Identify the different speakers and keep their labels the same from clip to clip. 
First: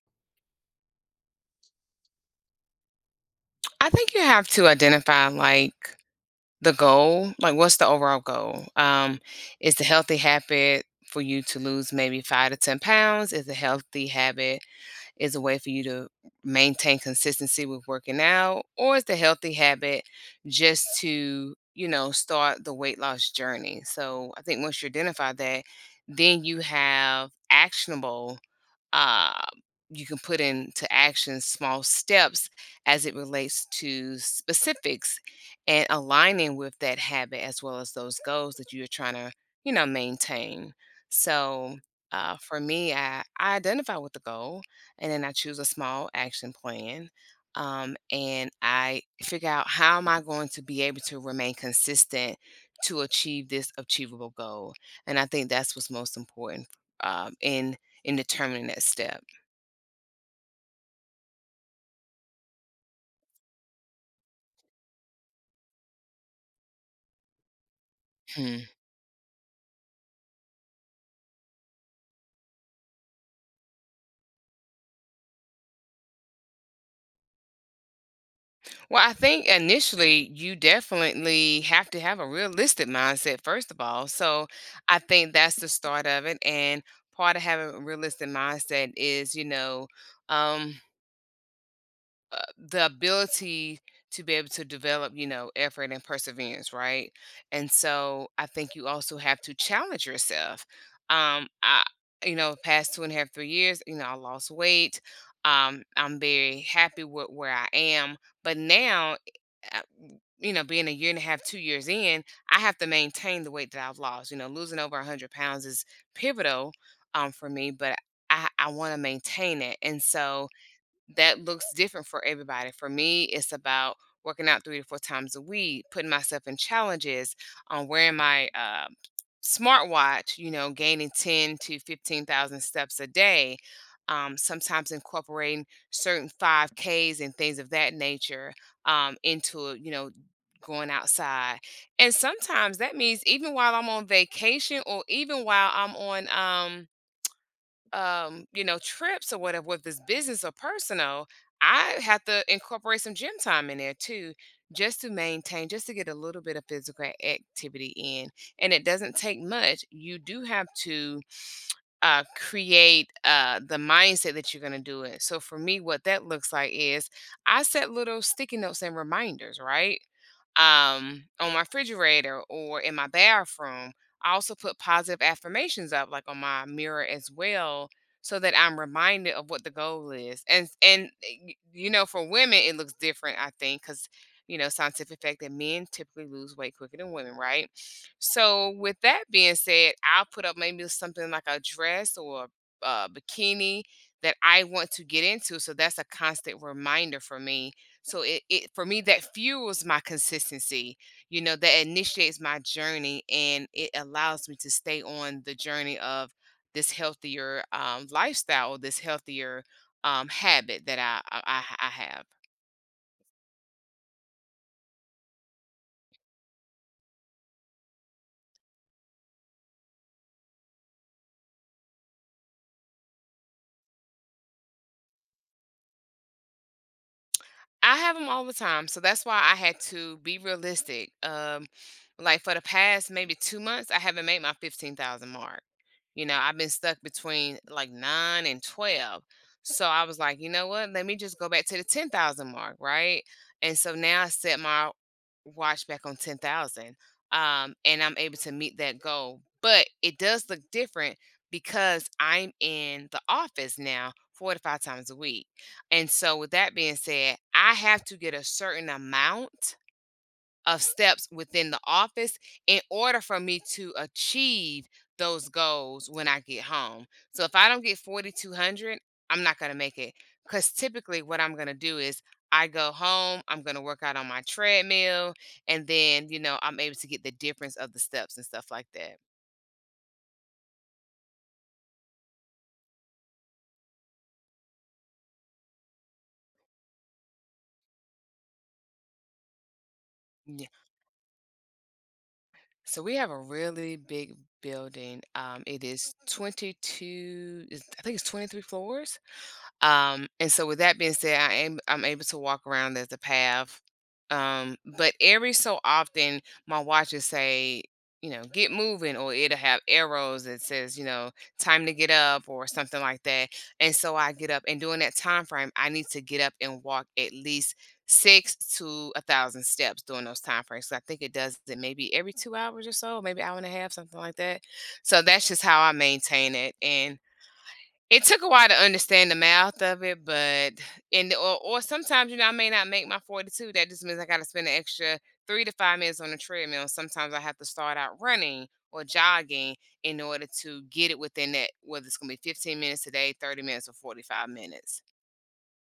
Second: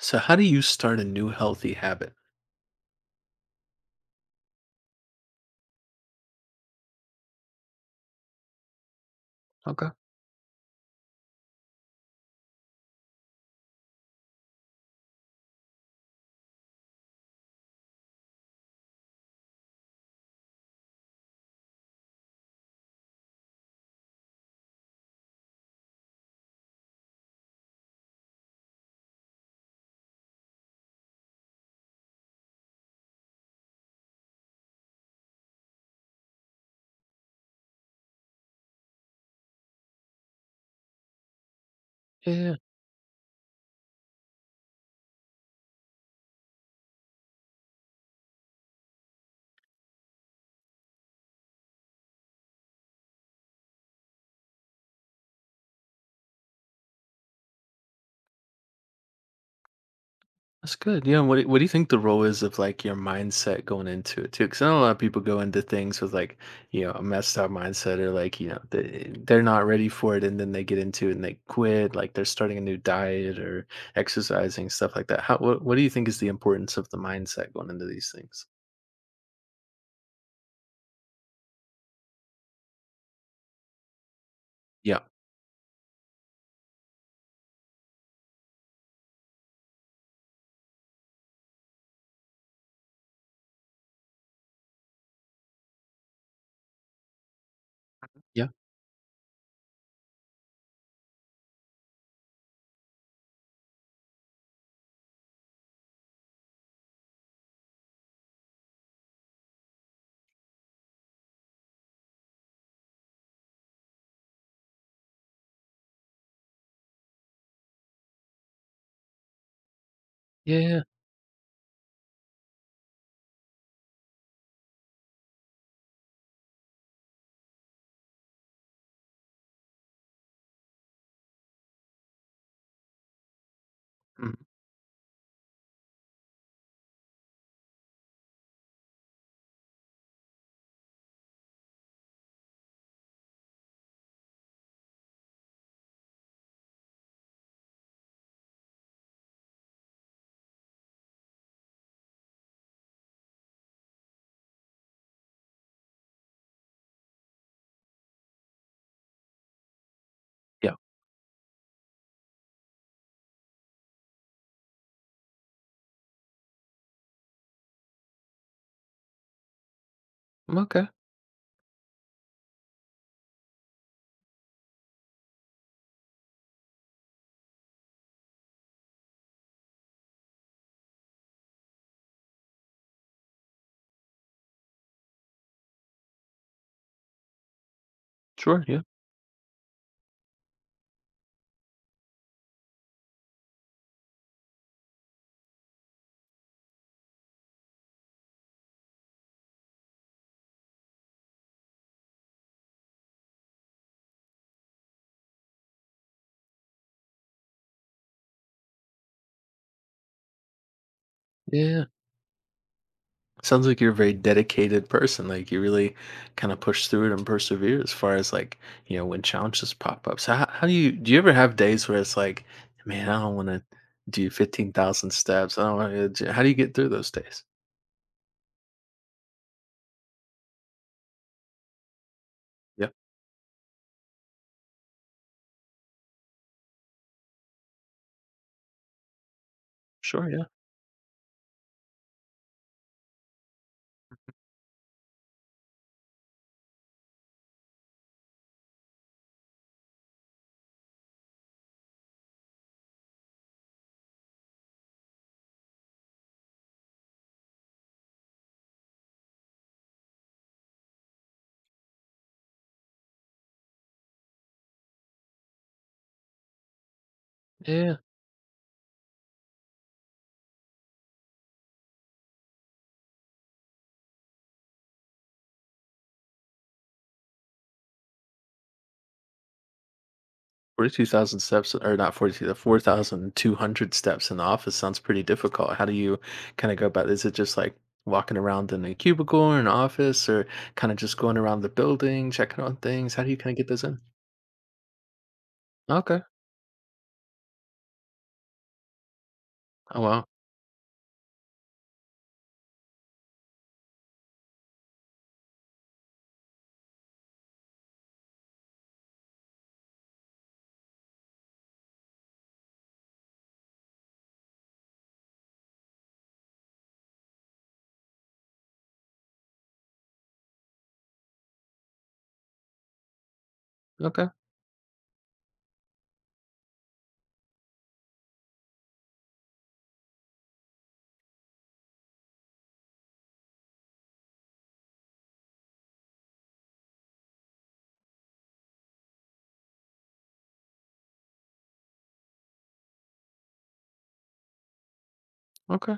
Speaker 1: So how do you start a new healthy habit?
Speaker 2: I think you have to identify like the goal, like what's the overall goal? Is the healthy habit for you to lose maybe 5 to 10 pounds? Is a healthy habit is a way for you to maintain consistency with working out? Or is the healthy habit just to, start the weight loss journey? So I think once you identify that, then you have actionable uh, you can put into action small steps as it relates to specifics and aligning with that habit as well as those goals that you're trying to maintain. So for me, I identify with the goal, and then I choose a small action plan. And I figure out how am I going to be able to remain consistent to achieve this achievable goal. And I think that's what's most important, in determining that step.
Speaker 1: That's good. Yeah. What do you think the role is of your mindset going into it too? Because I know a lot of people go into things with like a messed up mindset, or like you know
Speaker 2: Hmm.
Speaker 1: they they're not ready for it, and then they get into it and they quit. Like they're starting a new diet or exercising, stuff like that. How what do you think is the importance of the mindset going into these things?
Speaker 2: Well, I think initially you definitely have to have a realistic mindset, first of all. So I
Speaker 1: Yeah.
Speaker 2: think that's the start of it. And part of having a realistic mindset is, um, the ability to be able to develop, effort and perseverance, right? And so I
Speaker 1: Yeah.
Speaker 2: think you also have to challenge yourself. Um, I, past 2.5, 3 years, I lost weight. I'm very happy with where I am, but now, uh, being a year and a half, 2 years in, I have to maintain the weight that I've lost. You know, losing over 100 pounds is pivotal for me, but I want to maintain it. And so,
Speaker 1: Yeah. Yeah.
Speaker 2: that looks different for everybody. For me, it's about working out 3 to 4 times a week, putting myself in challenges, on wearing my smartwatch, gaining 10 to 15,000 steps a day,
Speaker 1: Mm,
Speaker 2: sometimes incorporating certain 5Ks and things of that nature into, going outside. And sometimes that means even while I'm on vacation or even while I'm on, trips or whatever, with this business or personal, I have to incorporate some gym time in there too, just to maintain, just to get a little bit of physical activity in. And it doesn't take much. You do have
Speaker 1: yeah.
Speaker 2: to create the mindset that you're going to do it. So for me, what that looks like is I set little sticky notes and reminders, right?
Speaker 1: Okay.
Speaker 2: On my refrigerator or in my bathroom. I also put positive affirmations up, like on my mirror as well, so that I'm reminded of what the goal is. And you know, for women, it looks different, I think, because scientific fact that men typically lose weight quicker than women, right?
Speaker 1: Sure.
Speaker 2: So
Speaker 1: Yeah.
Speaker 2: with that being said, I'll put up maybe something like a dress or a bikini that I want to get into. So that's a constant reminder for me. So it for me that fuels my consistency. You know that initiates my journey and it allows me to stay on the journey of this healthier lifestyle or this healthier habit that I, I
Speaker 1: Yeah.
Speaker 2: I I have.
Speaker 1: Sounds like you're a very dedicated person. Like you really kind of push through it and persevere as far as like, you know, when challenges pop up. So how do you ever have days where it's like, man, I don't want to do 15,000 steps? I don't want to. How do you get through those days?
Speaker 2: I have them all the time, so that's why I had to be realistic. Like for the
Speaker 1: Yeah.
Speaker 2: past maybe 2 months, I haven't made my 15,000 mark. You know, I've been stuck between like 9 and 12. So I was
Speaker 1: Sure,
Speaker 2: like,
Speaker 1: yeah.
Speaker 2: you know what? Let me just go back to the 10,000 mark, right? And so now I set my watch back on 10,000 and I'm able to meet that goal. But it does look different because I'm in the office now 4 to 5 times a week. And so with that being said, I have to get a certain amount of steps within the office in order for me to achieve those goals when I get home. So if I
Speaker 1: Yeah.
Speaker 2: don't
Speaker 1: yeah.
Speaker 2: get 4,200, I'm not going to make it. Because typically, what I'm going to do is I go home, I'm going to work out on my treadmill, and then, I'm able to get the difference of the steps and stuff like that.
Speaker 1: 42,000 steps, or not 42, the 4,200 steps in the office sounds pretty difficult. How do you kind of go about it? Is it just like walking around in a cubicle or an office, or
Speaker 2: Yeah.
Speaker 1: kind of just going around the building, checking on
Speaker 2: So
Speaker 1: things?
Speaker 2: we
Speaker 1: How do
Speaker 2: have
Speaker 1: you
Speaker 2: a
Speaker 1: kind of get those
Speaker 2: really
Speaker 1: in?
Speaker 2: big building. It is
Speaker 1: Okay.
Speaker 2: 22, I think it's 23 floors.
Speaker 1: Oh, wow.
Speaker 2: And so with that being said, I'm able to walk around as a path. But every so often my watch will say, get moving, or it'll have arrows that says, time to get up or something like that. And so I get up and during that time frame, I need to get up and walk at least six to 1,000 steps during those time frames. 'Cause I think it does it maybe every 2 hours or so, maybe hour and a half, something
Speaker 1: Okay.
Speaker 2: like that. So that's just how I maintain it. And it took a while to understand the math of it, but and or sometimes, I may not make my 42. That just means I gotta spend an extra 3 to 5 minutes on the treadmill. Sometimes I have to start out running or jogging in order to get it within that, whether it's gonna be 15 minutes a day, 30 minutes, or 45 minutes.
Speaker 1: Okay,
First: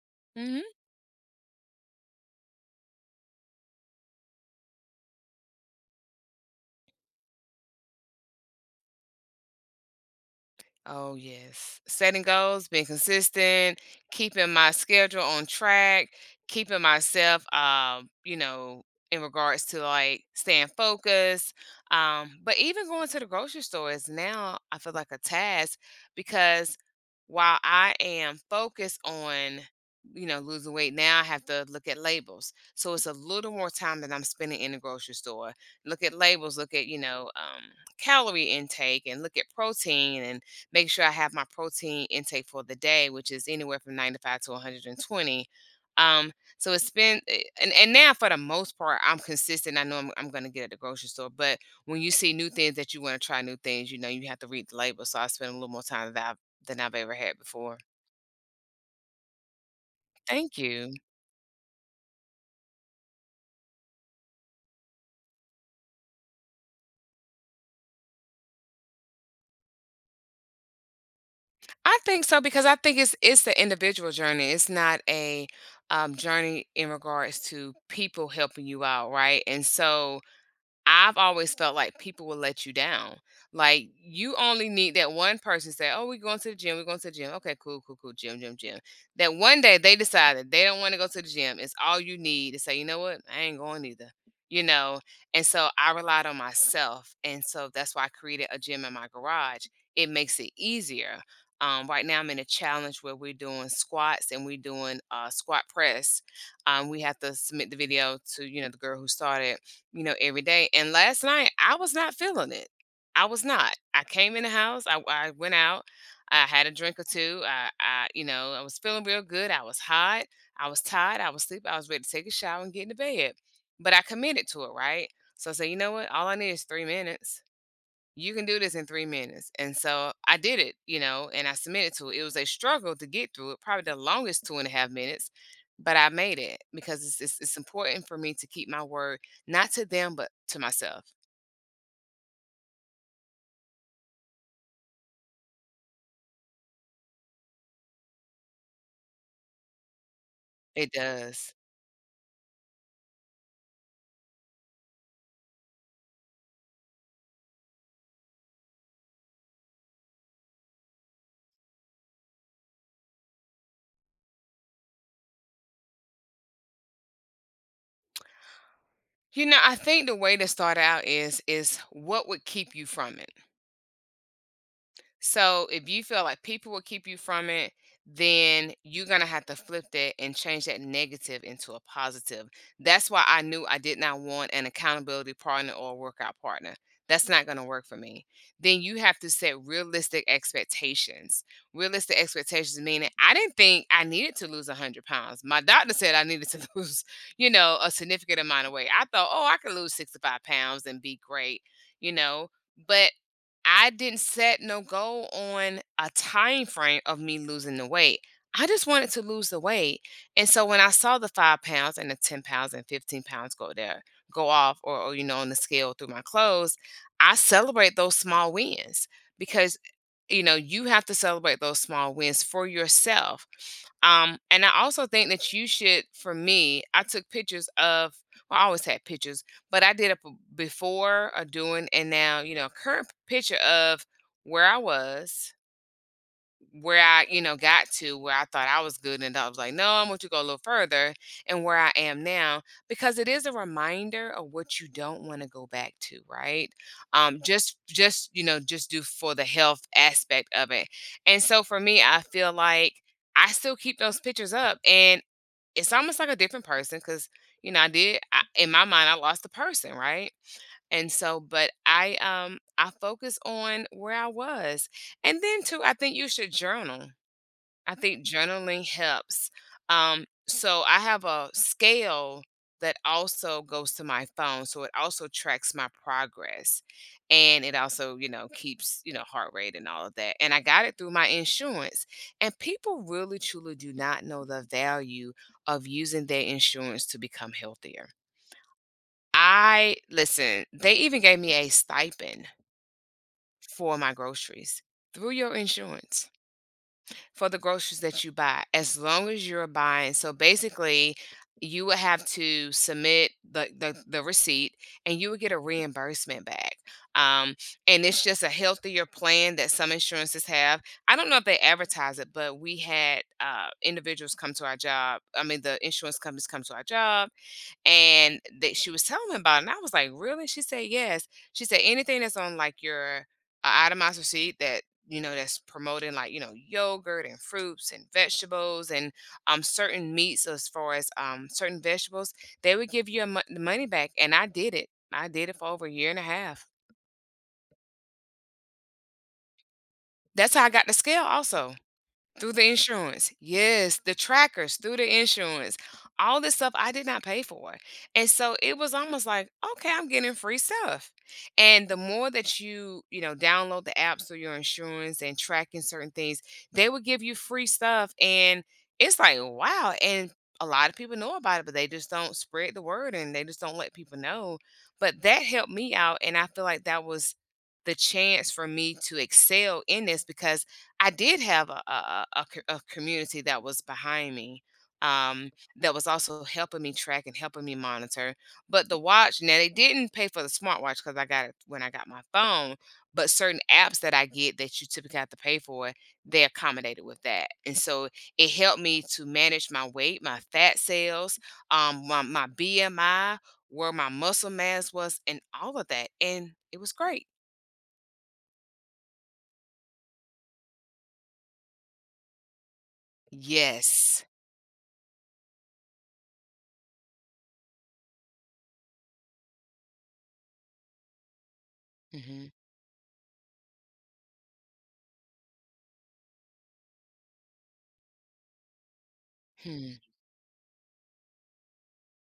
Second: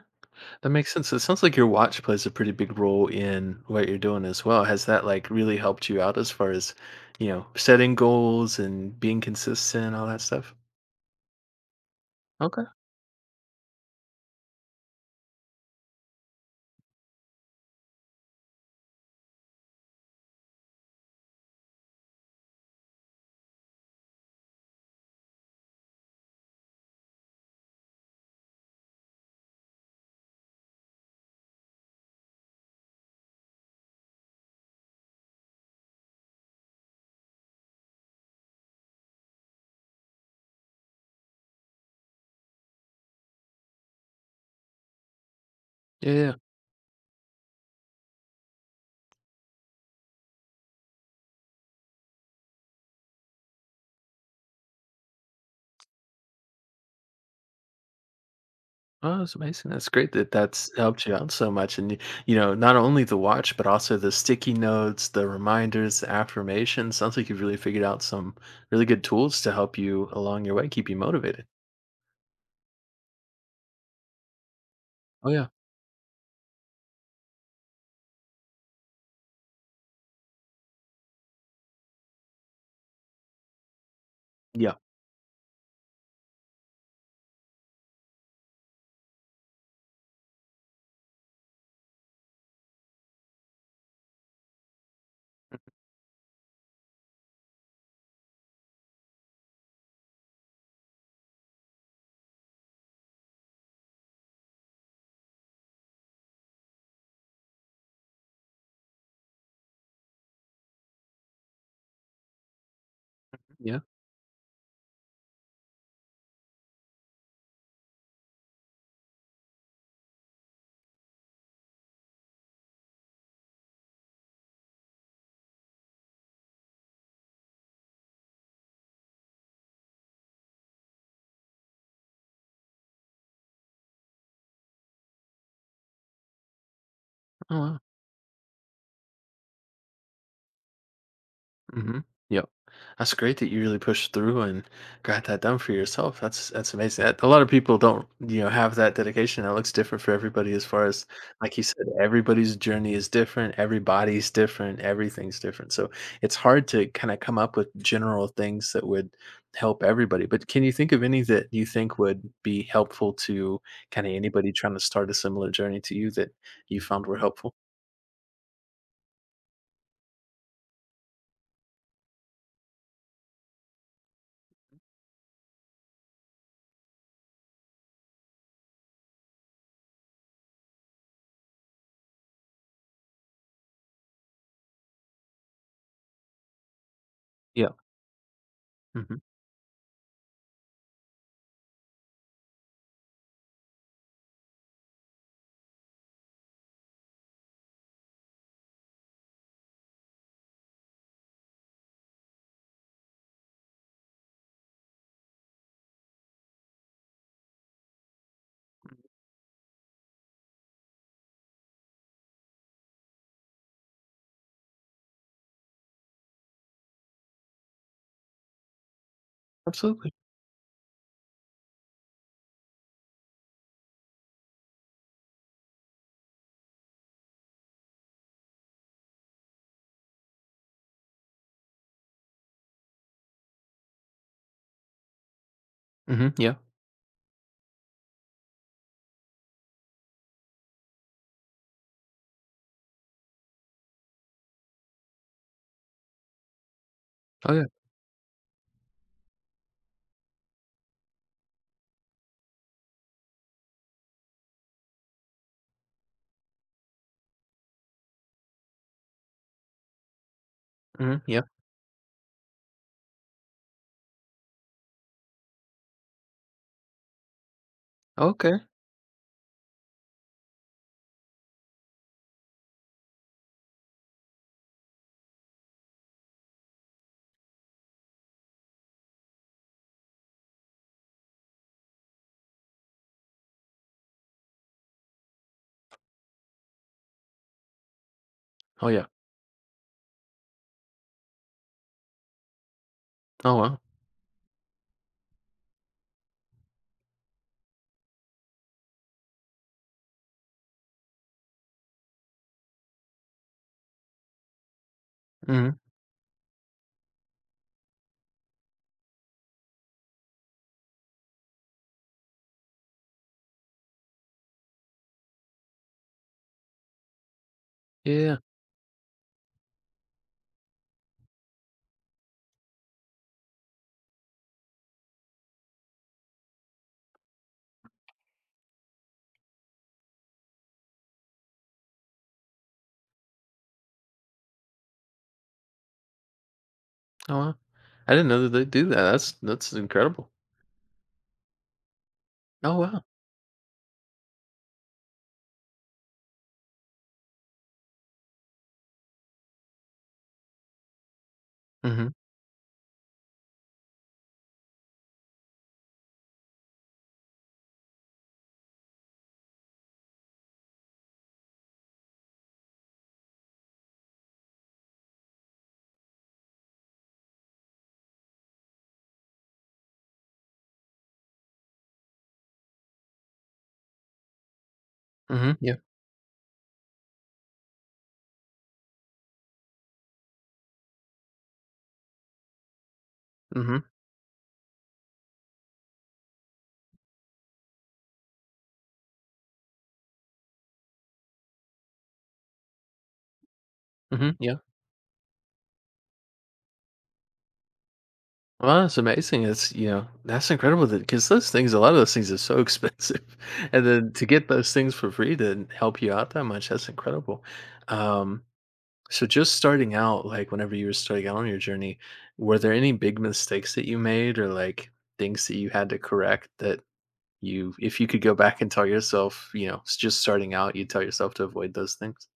Speaker 1: that makes sense. It sounds like your watch plays a pretty big role in what you're doing as well. Has that like really helped you out as far as, you know, setting goals and being consistent, all that stuff?
Speaker 2: Oh, yes. Setting
Speaker 1: Okay.
Speaker 2: goals, being consistent, keeping my schedule on track, keeping myself, in regards to like staying focused. But even going to the grocery store is now, I feel like a task because while I am focused on, losing weight, now I have to look at labels. So it's a little more time that I'm spending in the grocery store. Look at labels, look at, calorie intake and look at protein and make sure I have my protein intake for the day, which is anywhere from 95 to 120.
Speaker 1: Yeah.
Speaker 2: Um,
Speaker 1: yeah.
Speaker 2: so it's been, and now for the most part, I'm consistent. I know I'm going to get at the grocery store, but when you see new things that you want to try new things, you have to read the label. So I spend a little more time than I've ever had before.
Speaker 1: Oh, that's amazing. That's great that
Speaker 2: Thank
Speaker 1: that's
Speaker 2: you.
Speaker 1: helped you out so much. And, you know, not only the watch, but also the sticky notes, the reminders, the affirmations. Sounds like you've really figured out some really good tools to help you along your way, keep you motivated.
Speaker 2: I think so because I think it's the individual journey. It's not
Speaker 1: Oh,
Speaker 2: a
Speaker 1: yeah.
Speaker 2: journey in regards to people helping you out, right? And so I've always felt like people will let you down. Like you only
Speaker 1: Yeah.
Speaker 2: need that one person say, "Oh, we're going to the gym. We're going to the gym. Okay, cool, cool, cool. Gym, gym, gym." That one day they decide that they don't want to go to the gym. It's all you need to say, "You know what? I ain't going either." You know. And so I relied on myself, and so that's why I created a gym in my garage. It makes it easier. Right now, I'm in a challenge where we're doing squats and we're doing squat press. We have to submit the video to the girl who started every day. And last night, I was not feeling it. I was not.
Speaker 1: Yeah.
Speaker 2: I came in the house. I went out. I had a drink or two. I was feeling real good. I was hot. I was tired. I was sleepy. I was ready to take a shower and get into bed. But I committed to it, right? So I said, you know what? All I need is 3 minutes, you can do this in 3 minutes. And so I did it, and I submitted to it. It was a struggle to get through it, probably the longest 2.5 minutes, but I made it because it's, it's,
Speaker 1: Oh,
Speaker 2: it's
Speaker 1: wow.
Speaker 2: important for me to keep my word, not to them, but to myself.
Speaker 1: Hmm. Yep. That's great that you really pushed through and got that done for yourself. That's amazing. That- A lot of people don't, you know, have that dedication. It looks different for everybody. As far
Speaker 2: It
Speaker 1: as
Speaker 2: does.
Speaker 1: like you said, everybody's journey is different, everybody's different, everything's different. So it's hard to kind of come up with general things that would help everybody. But can you think of any that you think would be helpful to kind of anybody trying to start a similar journey to you that you found were helpful?
Speaker 2: You know, I think the way to start out is what would keep you from it. So if you feel like people will keep you from it, then you're going to have to flip that and change that negative into a positive. That's why I knew I did not want an accountability partner or a workout partner. That's not going to
Speaker 1: Yeah.
Speaker 2: work for me. Then you
Speaker 1: Hmm.
Speaker 2: have to set realistic expectations. Realistic expectations meaning I didn't think I needed to lose 100 pounds. My doctor said I needed to lose, a significant amount of weight. I thought, oh, I could lose 65 pounds and be great, you know, but I didn't set no goal on a time frame of me losing the weight. I just wanted to lose the weight. And so when I saw the five pounds and the 10 pounds and 15 pounds go there, go off on the scale through my clothes, I celebrate those small wins because
Speaker 1: Absolutely.
Speaker 2: you know, you have to celebrate those small wins for yourself. And I also think that you should, for me, I took pictures of, well, I always had pictures, but I did before, a doing, and now, current picture of where I was,
Speaker 1: Hmm. Yeah.
Speaker 2: where I got to where I thought I was good and I was like, no, I want you to go a little further and where I am now, because it is a reminder of what you don't want to go back to, right?
Speaker 1: Oh yeah.
Speaker 2: Just just do for the health aspect of it. And so for me, I feel like I still keep those pictures up and it's almost like a different person, cause you know, I did I in my mind, I lost the person, right? And
Speaker 1: Hmm.
Speaker 2: so
Speaker 1: Yeah.
Speaker 2: but I focus on where I was. And then too, I think you should journal. I think
Speaker 1: Okay.
Speaker 2: journaling helps. So I have a scale that also goes to my phone, so it also tracks my progress, and it also keeps heart rate and all of that. And I got it through my insurance, and people really truly do not know the value of using their insurance to become healthier.
Speaker 1: Oh, yeah.
Speaker 2: I listen. They even gave me a stipend
Speaker 1: Oh, wow.
Speaker 2: for my groceries through your insurance for the groceries that you buy as long as you're buying. So basically, you would have to submit the receipt and you would get a
Speaker 1: Mhm.
Speaker 2: reimbursement back. Um, and it's just a healthier plan that some insurances have. I don't know if they advertise it, but we had individuals come to our job. I mean, the insurance companies come to our job
Speaker 1: Yeah.
Speaker 2: and that she was telling me about it, and I was like, "Really?" She said, "Yes." She said, "Anything that's on like your itemized receipt that that's promoting like yogurt and fruits and vegetables and certain meats as far as certain vegetables, they would give you the money back." And I did it. I did it for over a year and a half.
Speaker 1: Oh, wow. I didn't know that they do that. That's incredible.
Speaker 2: That's how I got the scale. Also. Through the
Speaker 1: Oh, wow.
Speaker 2: insurance. Yes, the trackers through the insurance. All this stuff I did not pay for. And so it was almost like, okay, I'm getting free stuff. And the
Speaker 1: Mhm.
Speaker 2: more that you download the apps through your insurance and tracking certain things, they will give you free stuff. And it's like, wow. And a lot of people know about it, but they just don't spread the word and they just don't let people know. But that helped me out. And I feel like that was the chance for me to excel in this because I did have a community that was behind me, um,
Speaker 1: Mhm. Yeah.
Speaker 2: that was also helping me track and helping me monitor, but the watch now they didn't pay for the smartwatch because I got it when I got my phone, but certain
Speaker 1: Mhm.
Speaker 2: apps that I get that you typically have to pay for, they accommodated with that, and so it helped me to manage my weight, my fat cells, my BMI, where my
Speaker 1: Mhm.
Speaker 2: muscle
Speaker 1: Yeah.
Speaker 2: mass was, and all of that, and it was great.
Speaker 1: Well, that's amazing. It's, you know, that's incredible. That because those things, a lot of those things are so expensive. And then
Speaker 2: Yes.
Speaker 1: to get those things for free to help you out that much, that's incredible. Um, so just starting out, like whenever you were starting out on your journey,
Speaker 2: Mhm.
Speaker 1: were there any big mistakes that you made, or like things that you had to correct, that you if you could go back and tell yourself, you know, s
Speaker 2: hmm
Speaker 1: just starting out, you tell yourself to avoid those things.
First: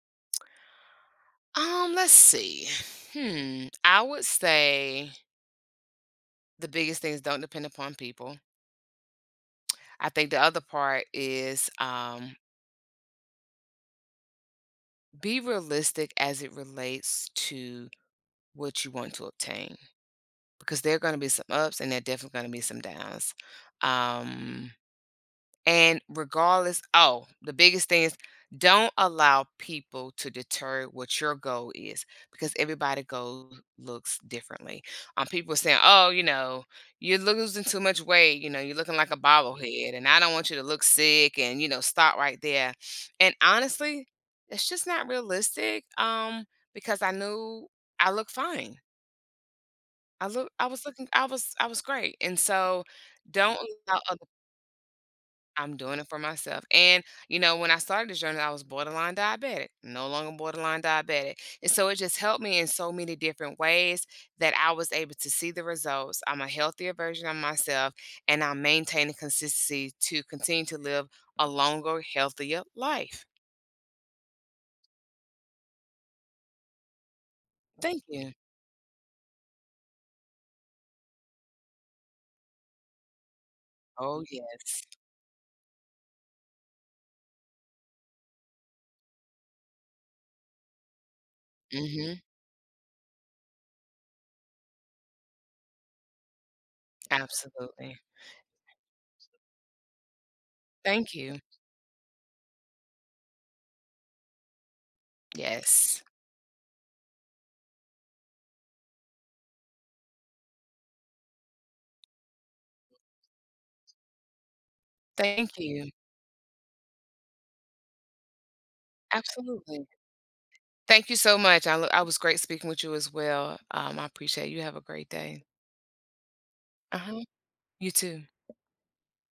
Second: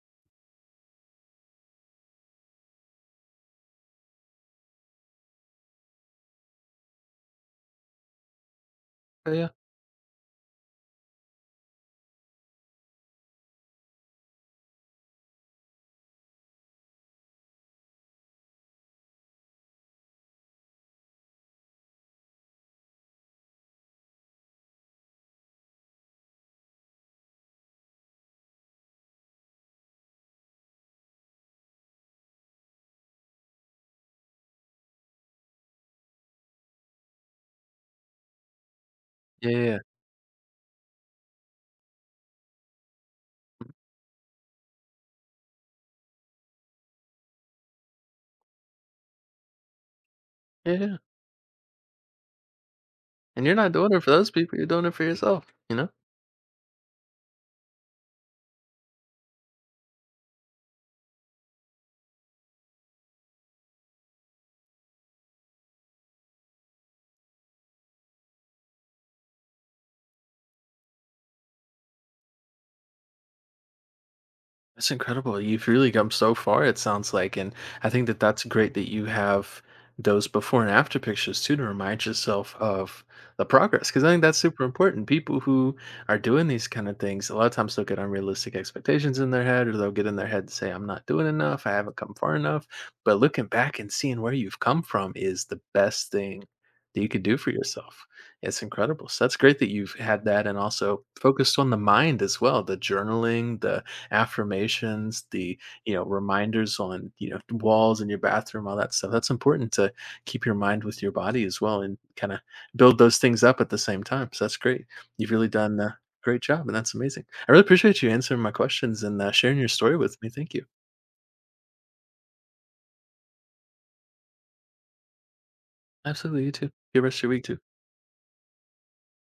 Speaker 2: Let's see. Hmm. I would say the biggest things don't depend upon people.
Speaker 1: Oh, yeah.
Speaker 2: I think the other part is be realistic as it relates to what you want to obtain because there are going to be some ups and there are definitely going to be some downs. Um, And regardless, oh, the biggest thing is don't allow people to deter what your goal is because everybody goal looks differently. People are saying, "Oh, you know, you're losing too much weight. You know, you're looking like a
Speaker 1: Yeah, yeah, yeah.
Speaker 2: bobblehead, and I don't want you to look sick." And you know, stop right there. And honestly, it's just not realistic. Because I knew I looked fine. I
Speaker 1: Yeah,
Speaker 2: was
Speaker 1: yeah,
Speaker 2: looking, I was great. And so,
Speaker 1: and you're
Speaker 2: don't
Speaker 1: not doing
Speaker 2: allow
Speaker 1: it for those people, you're doing it for yourself, you
Speaker 2: I'm
Speaker 1: know?
Speaker 2: doing it for myself. And, you know, when I started this journey, I was borderline diabetic, no longer borderline diabetic. And so it just helped me in so many different ways that I was able to see the results. I'm a healthier version of myself, and I'm maintaining consistency to continue to live a longer, healthier life.
Speaker 1: That's incredible. You've really come so far, it sounds like. And I
Speaker 2: Thank
Speaker 1: think that
Speaker 2: you.
Speaker 1: that's great that you have those before and after pictures too to remind yourself of the progress. Because I think
Speaker 2: Oh,
Speaker 1: that's super
Speaker 2: yes.
Speaker 1: important. People who are doing these kind of things, a lot of times they'll get unrealistic expectations in their head, or they'll get in their head and say, I'm not doing enough, I haven't come
Speaker 2: Hmm.
Speaker 1: far enough. But looking back and seeing where you've come from is the best thing that you could do for
Speaker 2: Absolutely.
Speaker 1: yourself. It's incredible. So that's great that you've had that and also
Speaker 2: Thank you.
Speaker 1: focused on the mind as well, the journaling, the affirmations, the, you
Speaker 2: Yes.
Speaker 1: know, reminders on, you know, walls in your bathroom, all that stuff. That's important to keep your mind with your body as well and kind of build those things up at the same time. So that's great. You've really
Speaker 2: Thank
Speaker 1: done
Speaker 2: you.
Speaker 1: a great job and that's amazing. I really appreciate you answering my questions and sharing your
Speaker 2: Absolutely.
Speaker 1: story with me. Thank you.
Speaker 2: Thank you so much. I was great speaking with you as well. I appreciate it. You have a great day.
Speaker 1: Absolutely. You too. Good rest of
Speaker 2: Uh-huh.
Speaker 1: your week too.
Speaker 2: You too.